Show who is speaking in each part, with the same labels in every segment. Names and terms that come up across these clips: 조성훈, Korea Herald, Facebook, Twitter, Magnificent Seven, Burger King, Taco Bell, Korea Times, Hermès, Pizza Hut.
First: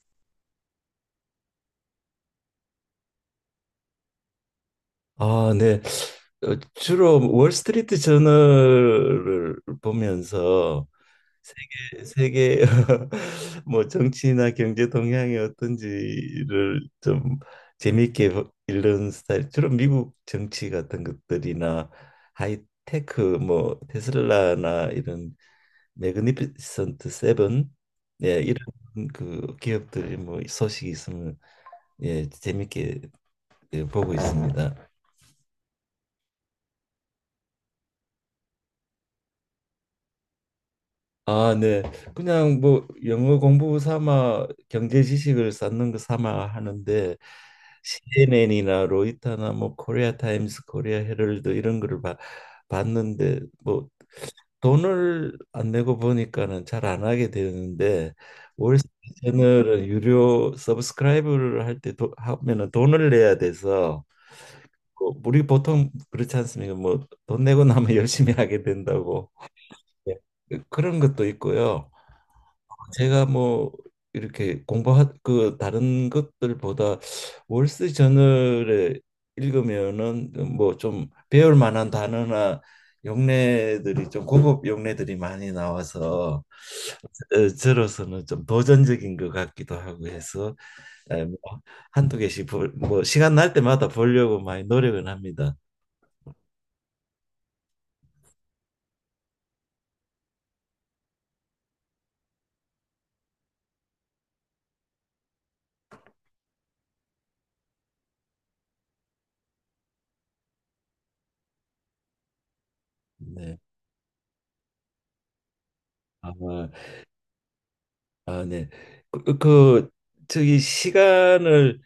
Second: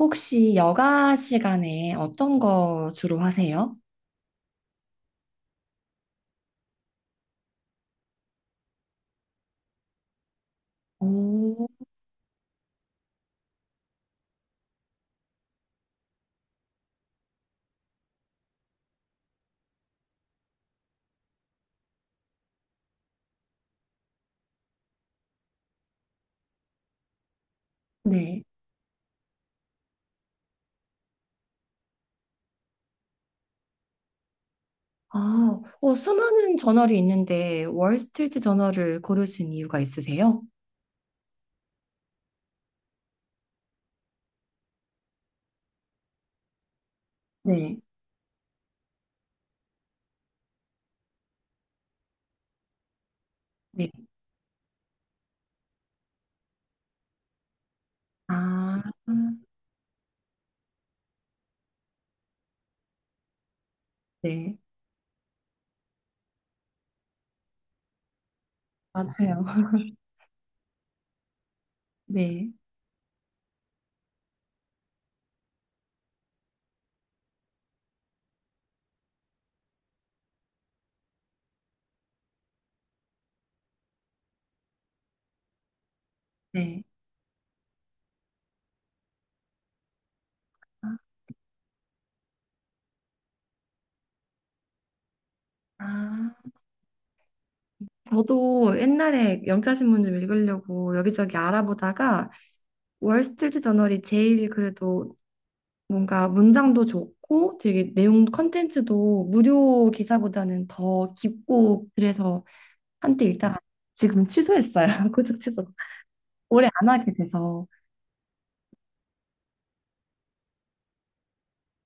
Speaker 1: 혹시 여가 시간에 어떤 거 주로 하세요?
Speaker 2: 아, 네. 주로 월스트리트 저널을 보면서
Speaker 1: 오,
Speaker 2: 세계 뭐 정치나 경제 동향이 어떤지를 좀 재미있게 읽는 스타일. 주로 미국 정치 같은 것들이나 하이테크 뭐 테슬라나 이런 매그니피센트 세븐. 예,
Speaker 1: 네.
Speaker 2: 이런 그 기업들이 뭐 소식이 있으면 예, 재미있게 예, 보고 있습니다.
Speaker 1: 아, 수많은 저널이 있는데 월스트리트 저널을 고르신 이유가 있으세요?
Speaker 2: 아, 네. 그냥 뭐 영어 공부 삼아 경제 지식을 쌓는 거 삼아 하는데
Speaker 1: 네.
Speaker 2: CNN이나 로이터나 뭐 코리아 타임스, 코리아 헤럴드 이런 거를 봤는데 뭐
Speaker 1: 네.
Speaker 2: 돈을 안 내고 보니까는 잘 안 하게 되는데,
Speaker 1: 아,
Speaker 2: 월스트리트저널은 유료 서브스크라이브를 할 때 하면은 돈을 내야 돼서.
Speaker 1: 네.
Speaker 2: 그 우리 보통 그렇지 않습니까? 뭐 돈 내고 나면 열심히 하게 된다고.
Speaker 1: 맞아요.
Speaker 2: 네. 그런 것도 있고요.
Speaker 1: 네.
Speaker 2: 제가 뭐 이렇게 공부하 그 다른 것들보다 월스 저널에 읽으면은 뭐 좀 배울 만한 단어나 용례들이 좀 고급 용례들이 많이 나와서
Speaker 1: 네.
Speaker 2: 저로서는 좀 도전적인 것 같기도 하고 해서 뭐 뭐 시간 날 때마다 보려고 많이 노력은 합니다.
Speaker 1: 아, 저도 옛날에 영자신문 좀 읽으려고 여기저기 알아보다가 월스트리트 저널이 제일 그래도 뭔가 문장도 좋고 되게 내용 컨텐츠도 무료 기사보다는 더 깊고 그래서 한때 읽다가
Speaker 2: 네.
Speaker 1: 지금 취소했어요. 고적 취소.
Speaker 2: 아,
Speaker 1: 오래 안 하게 돼서.
Speaker 2: 아 네. 그, 그 저기 시간을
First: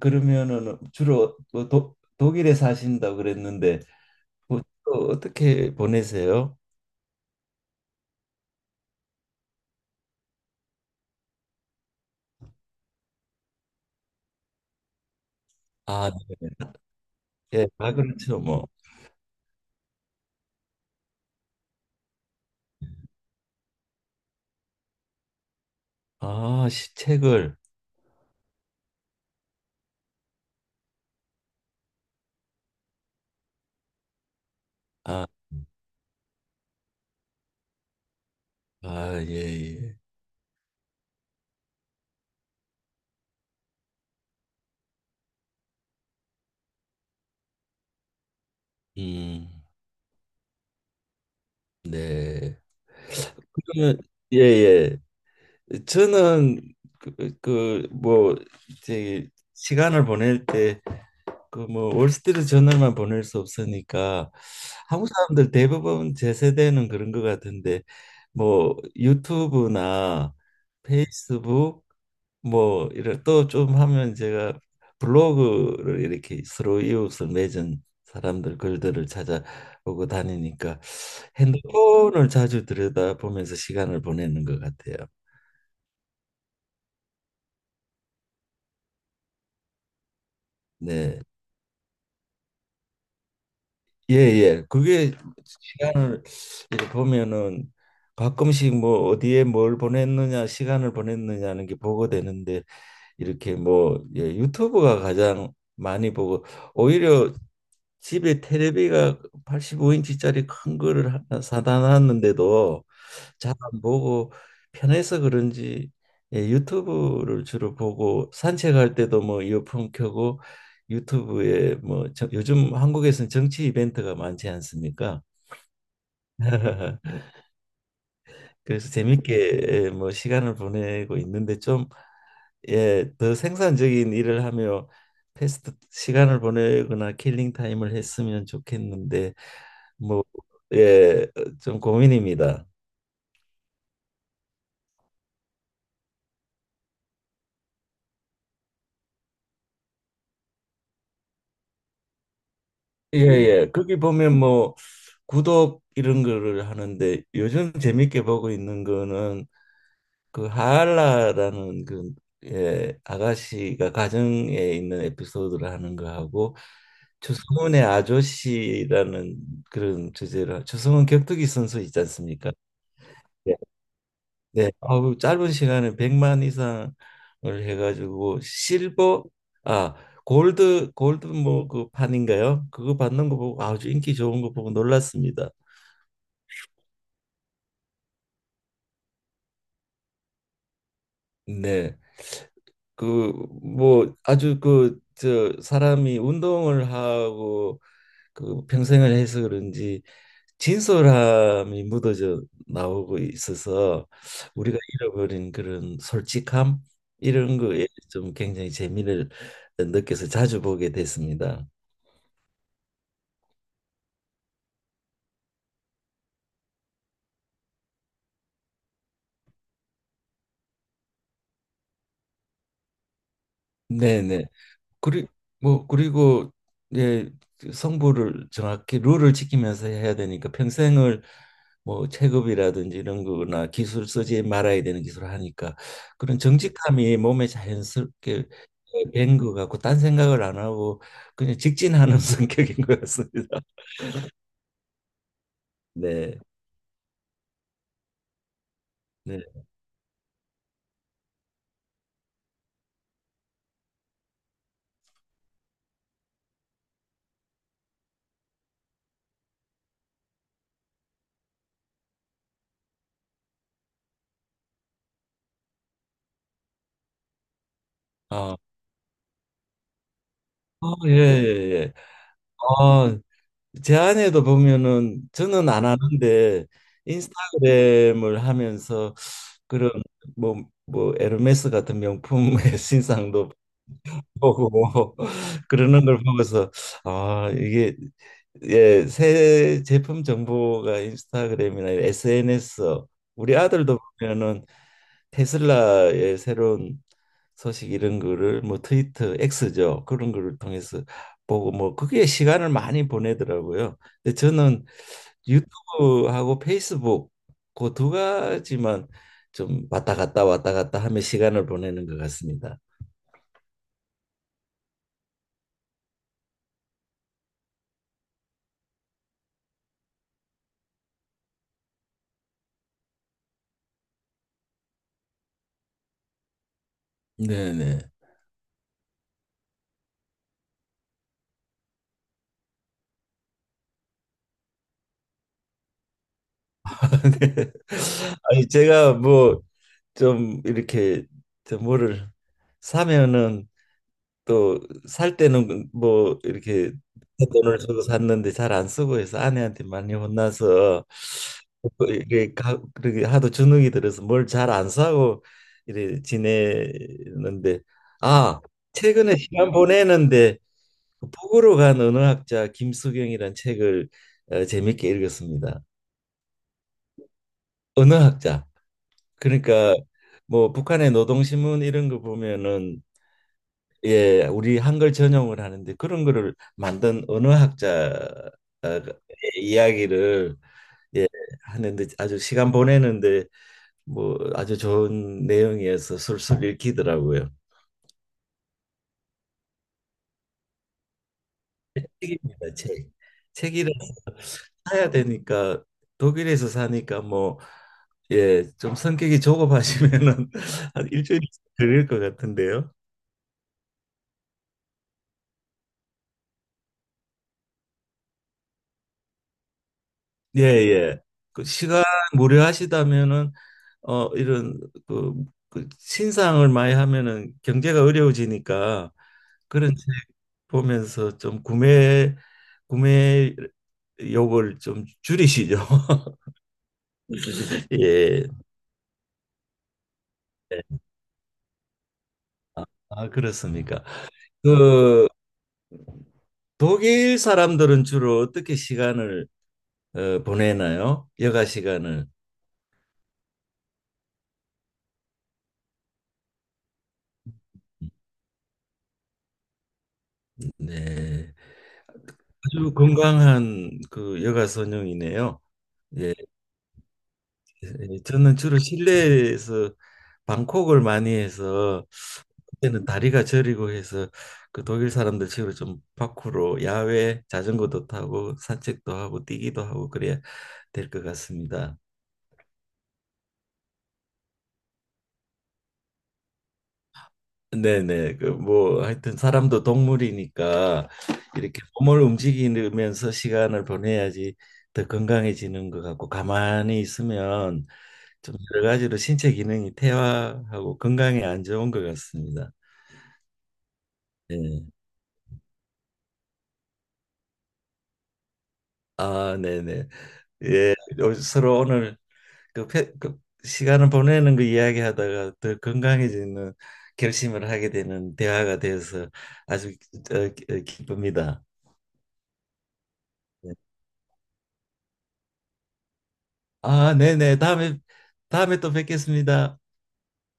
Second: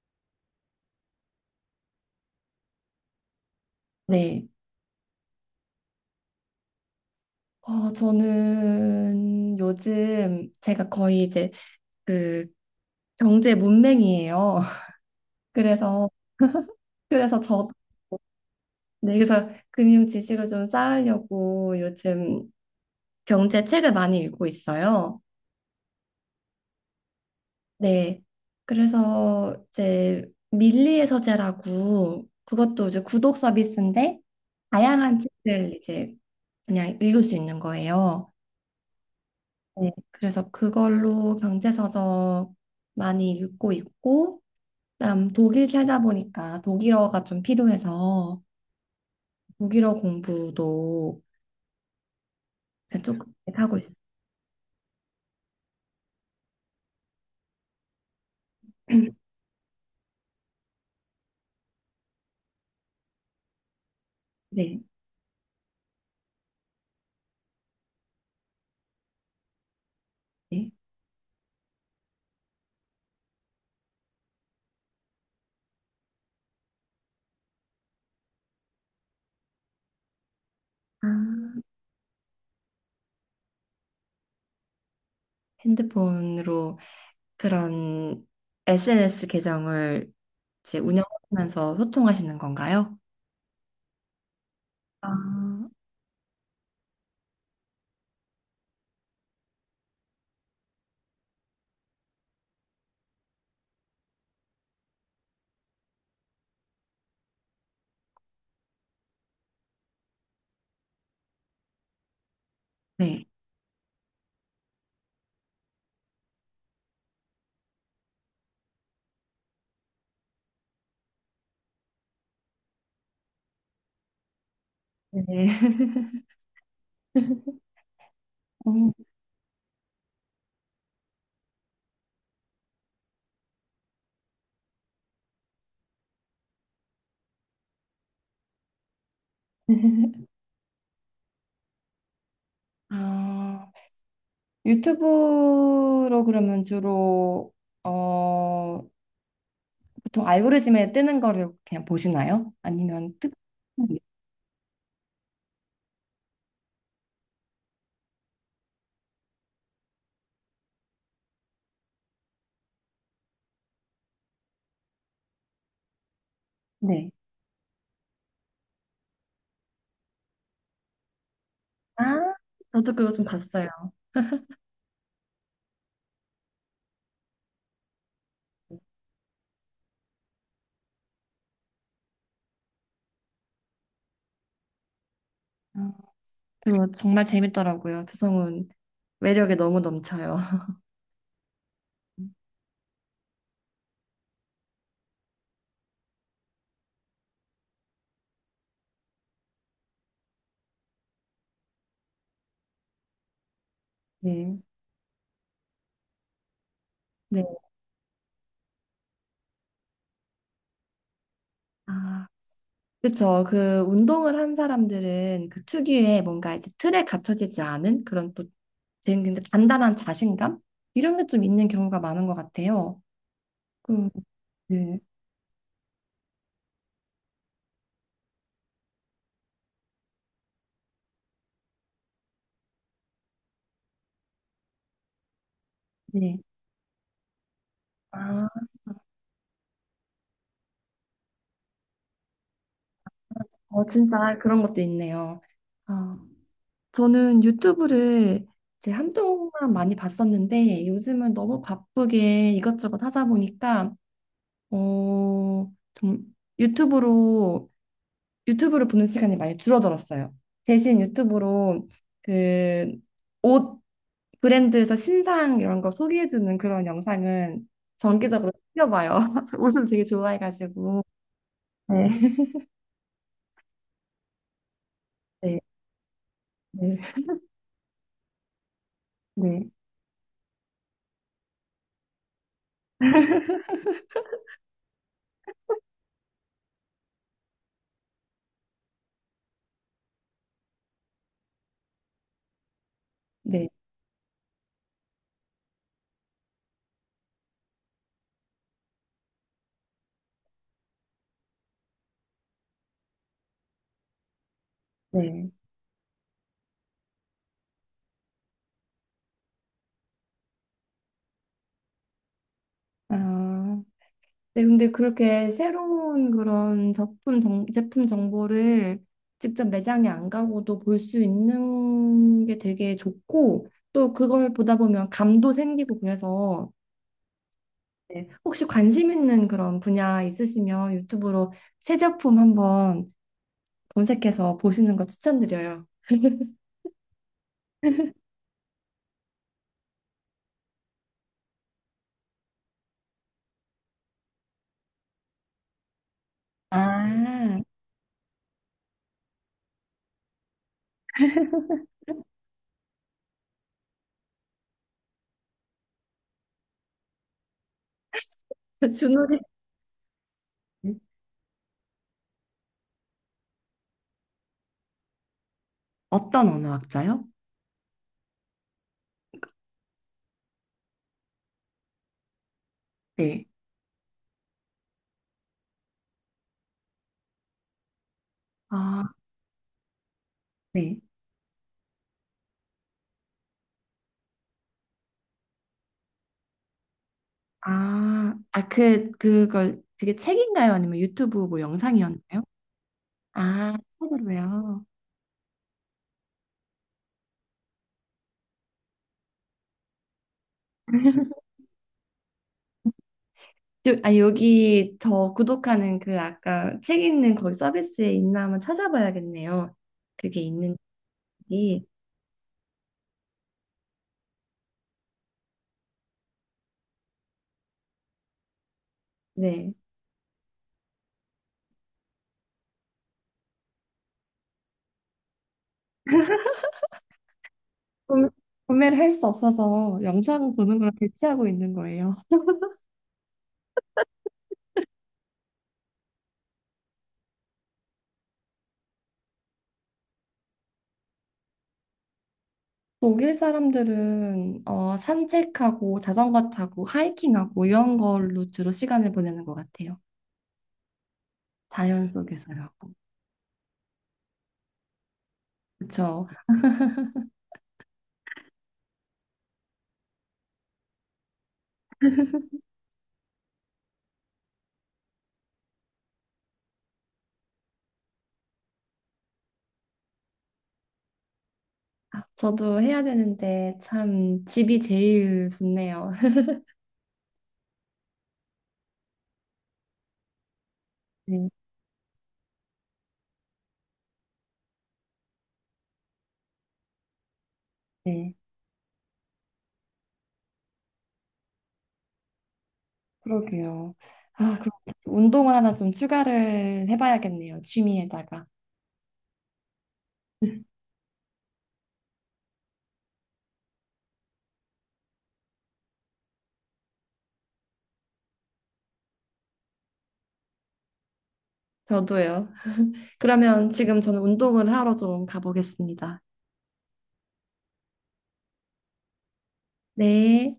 Speaker 2: 러면은 주로 뭐 독일에 사신다고 그랬는데
Speaker 1: 네.
Speaker 2: 뭐 주로 어떻게 보내세요?
Speaker 1: 저는 요즘 제가 거의 이제 그 경제 문맹이에요. 그래서
Speaker 2: 아, 네.
Speaker 1: 그래서
Speaker 2: 예,
Speaker 1: 저
Speaker 2: 아 그렇죠 뭐.
Speaker 1: 네, 그래서 금융 지식을 좀 쌓으려고 요즘 경제 책을 많이 읽고 있어요.
Speaker 2: 아, 책을.
Speaker 1: 네. 그래서 이제 밀리의 서재라고 그것도 이제 구독 서비스인데 다양한
Speaker 2: 아,
Speaker 1: 책을 이제 그냥 읽을 수 있는 거예요.
Speaker 2: 아, 예,
Speaker 1: 네.
Speaker 2: 예.
Speaker 1: 그래서 그걸로 경제서적 많이 읽고 있고 그다음 독일 살다 보니까 독일어가 좀 필요해서
Speaker 2: 음,
Speaker 1: 독일어 공부도
Speaker 2: 네.
Speaker 1: 조금씩 하고 있어요.
Speaker 2: 그러면 예, 예. 저는 그, 그, 뭐, 저기 시간을 보낼 때 그 뭐 월스트리트 저널만 보낼 수 없으니까
Speaker 1: 네.
Speaker 2: 한국 사람들 대부분 제 세대는 그런 것 같은데 뭐 유튜브나
Speaker 1: 네.
Speaker 2: 페이스북 뭐 이런 또 좀 하면, 제가 블로그를 이렇게 서로 이웃을 맺은 사람들 글들을 찾아보고 다니니까
Speaker 1: 아,
Speaker 2: 핸드폰을 자주 들여다보면서 시간을 보내는 것 같아요.
Speaker 1: 핸드폰으로 그런 SNS 계정을 이제
Speaker 2: 네.
Speaker 1: 운영하면서 소통하시는 건가요?
Speaker 2: 예예, 그게
Speaker 1: 아,
Speaker 2: 시간을 이렇게 보면은 가끔씩 뭐 어디에 뭘 보냈느냐, 시간을 보냈느냐는 게 보고 되는데 이렇게 뭐 예, 유튜브가 가장 많이 보고, 오히려 집에 테레비가 85인치짜리 큰 거를 하나 사다 놨는데도
Speaker 1: 네.
Speaker 2: 잘 안 보고 편해서 그런지 예, 유튜브를 주로 보고, 산책할 때도 뭐 이어폰 켜고 유튜브에 뭐 요즘 한국에서는 정치 이벤트가 많지 않습니까?
Speaker 1: 네.
Speaker 2: 그래서
Speaker 1: 음.
Speaker 2: 재밌게 예, 뭐 시간을 보내고 있는데 좀 예, 더 생산적인 일을 하며 패스트 시간을 보내거나 킬링 타임을 했으면 좋겠는데 뭐 예, 좀 고민입니다.
Speaker 1: 아, 유튜브로 그러면 주로 어, 보통 알고리즘에 뜨는 거를 그냥 보시나요? 아니면
Speaker 2: 예,
Speaker 1: 특
Speaker 2: 예. 거기 보면 뭐 구독 이런 거를 하는데, 요즘 재밌게 보고 있는 거는 그 하알라라는 그 예, 아가씨가 가정에 있는 에피소드를 하는 거 하고,
Speaker 1: 네.
Speaker 2: 조성은의 아저씨라는 그런 주제로, 조성은 격투기 선수 있지
Speaker 1: 아,
Speaker 2: 않습니까?
Speaker 1: 저도 그거 좀 봤어요.
Speaker 2: 네, 아우 짧은 시간에 100만 이상을 해가지고 실버, 아 골드 뭐 그 판인가요? 그거 받는 거 보고 아주 인기 좋은 거 보고 놀랐습니다.
Speaker 1: 아, 그거 정말 재밌더라고요. 조성훈 매력에 너무 넘쳐요.
Speaker 2: 네, 그 뭐 아주 그 저 사람이 운동을 하고 그 평생을 해서 그런지 진솔함이 묻어져 나오고 있어서
Speaker 1: 네.
Speaker 2: 우리가 잃어버린 그런 솔직함
Speaker 1: 네.
Speaker 2: 이런 거에 좀 굉장히 재미를 느껴서 자주 보게 됐습니다.
Speaker 1: 아. 그쵸. 그 운동을 한 사람들은 그 특유의 뭔가 이제 틀에 갇혀지지 않은 그런 또 되게 근데 단단한 자신감? 이런 게 좀 있는 경우가 많은 것 같아요. 그,
Speaker 2: 네네.
Speaker 1: 네.
Speaker 2: 그리 뭐 그리고 이제 성부를 정확히 룰을 지키면서 해야 되니까, 평생을 뭐 체급이라든지 이런 거나 기술, 쓰지 말아야 되는 기술을 하니까
Speaker 1: 네.
Speaker 2: 그런 정직함이 몸에 자연스럽게
Speaker 1: 아,
Speaker 2: 밴것 같고 딴 생각을 안 하고 그냥 직진하는 성격인 것 같습니다.
Speaker 1: 진짜 그런 것도 있네요. 아,
Speaker 2: 네.
Speaker 1: 저는 유튜브를 이제
Speaker 2: 네.
Speaker 1: 한동안 많이 봤었는데 요즘은 너무 바쁘게 이것저것 하다 보니까 어, 좀 유튜브로 유튜브를 보는 시간이 많이 줄어들었어요. 대신 유튜브로 그 옷 브랜드에서 신상 이런 거 소개해주는 그런 영상은 정기적으로
Speaker 2: 아,
Speaker 1: 챙겨봐요. 옷을 되게 좋아해가지고.
Speaker 2: 예, 예, 예.
Speaker 1: 네,
Speaker 2: 아, 제 아내도 보면은
Speaker 1: 네,
Speaker 2: 저는 안 네. 하는데
Speaker 1: 네,
Speaker 2: 인스타그램을 하면서
Speaker 1: 네,
Speaker 2: 그런 뭐 뭐 에르메스 같은 명품의 신상도 보고 그러는 걸 보고서 아 이게 예, 새 제품 정보가 인스타그램이나 SNS, 우리
Speaker 1: 네.
Speaker 2: 아들도 보면은 테슬라의 새로운 소식 이런 거를 뭐 트위터 X죠, 그런 거를 통해서 보고 뭐 그게 시간을 많이 보내더라고요. 근데 저는
Speaker 1: 네.
Speaker 2: 유튜브하고 페이스북 그 두 가지만 좀 왔다 갔다 왔다 갔다 하며 시간을 보내는 것 같습니다.
Speaker 1: 아, 네, 근데 그렇게 새로운 그런 제품, 정, 제품 정보를 직접 매장에 안 가고도 볼 수 있는 게 되게 좋고, 또 그걸 보다 보면 감도 생기고 그래서
Speaker 2: 네네.
Speaker 1: 네. 혹시 관심 있는 그런 분야 있으시면 유튜브로 새 제품 한번 검색해서 보시는 거 추천드려요.
Speaker 2: 네. 아니 제가 뭐 좀 이렇게 저 뭐를 사면은 또 살 때는 뭐 이렇게
Speaker 1: 아,
Speaker 2: 돈을 주고 샀는데 잘 안 쓰고 해서 아내한테 많이 혼나서 또 이게 그렇게 하도 주눅이 들어서 뭘 잘 안 사고 이래 지내는데, 아
Speaker 1: 저
Speaker 2: 최근에
Speaker 1: 준우리.
Speaker 2: 시간 보내는데
Speaker 1: 네.
Speaker 2: 그 북으로 간 언어학자 김수경이란 책을 어, 재밌게 읽었습니다.
Speaker 1: 어떤 언어학자요?
Speaker 2: 언어학자. 그러니까 뭐 북한의 노동신문 이런 거 보면은
Speaker 1: 네.
Speaker 2: 예, 우리 한글 전용을 하는데 그런 거를 만든 언어학자의
Speaker 1: 아,
Speaker 2: 이야기를
Speaker 1: 네.
Speaker 2: 예, 하는데 아주 시간 보내는데 뭐 아주 좋은 내용이어서 술술 읽히더라고요.
Speaker 1: 아, 아, 그, 그걸 되게 책인가요? 아니면 유튜브 뭐 영상이었나요?
Speaker 2: 책입니다, 책.
Speaker 1: 아,
Speaker 2: 책이라서
Speaker 1: 책으로요.
Speaker 2: 사야 되니까 독일에서 사니까 뭐 예, 좀 성격이 조급하시면은 한 일주일 걸릴 것 같은데요.
Speaker 1: 요- 아, 여기 저 구독하는 그 아까 책 있는 거기 서비스에 있나 한번 찾아봐야겠네요. 그게
Speaker 2: 예, 예. 그
Speaker 1: 있는지.
Speaker 2: 시간 무료하시다면은 어 이런 그, 그 신상을 많이 하면은 경제가 어려워지니까
Speaker 1: 네.
Speaker 2: 그런 집 보면서 좀 구매 욕을 좀 줄이시죠.
Speaker 1: 구매-
Speaker 2: 예.
Speaker 1: 구매를 할 수 없어서 영상 보는
Speaker 2: 네.
Speaker 1: 걸 대체하고 있는 거예요.
Speaker 2: 아, 그렇습니까? 그 독일 사람들은 주로 어떻게 시간을 어, 보내나요? 여가 시간을.
Speaker 1: 독일 사람들은 산책하고 자전거 타고 하이킹하고 이런 걸로 주로 시간을 보내는 것 같아요.
Speaker 2: 네.
Speaker 1: 자연 속에서라고.
Speaker 2: 아주 건강한 그 여가 선용이네요.
Speaker 1: 그렇죠.
Speaker 2: 예. 예, 저는 주로 실내에서 방콕을 많이 해서, 그때는 다리가 저리고 해서 그 독일 사람들처럼 좀 밖으로 야외 자전거도 타고 산책도 하고 뛰기도 하고 그래야 될 것 같습니다.
Speaker 1: 저도 해야 되는데 참 집이 제일 좋네요.
Speaker 2: 네네 그 뭐 하여튼 사람도 동물이니까
Speaker 1: 네,
Speaker 2: 이렇게 몸을 움직이면서 시간을 보내야지 더 건강해지는 것 같고, 가만히 있으면
Speaker 1: 네,
Speaker 2: 좀 여러 가지로 신체 기능이 퇴화하고 건강에 안 좋은 것 같습니다.
Speaker 1: 그러게요.
Speaker 2: 예.
Speaker 1: 아, 그럼 운동을 하나 좀 추가를 해봐야겠네요. 취미에다가.
Speaker 2: 아, 네네. 예, 서로 오늘 그 시간을 보내는 거 이야기하다가 더 건강해지는 결심을 하게 되는 대화가 되어서 아주 기쁩니다.
Speaker 1: 저도요. 그러면
Speaker 2: 예.
Speaker 1: 지금 저는 운동을 하러 좀 가보겠습니다.
Speaker 2: 아, 네네. 다음에 또 뵙겠습니다.
Speaker 1: 네.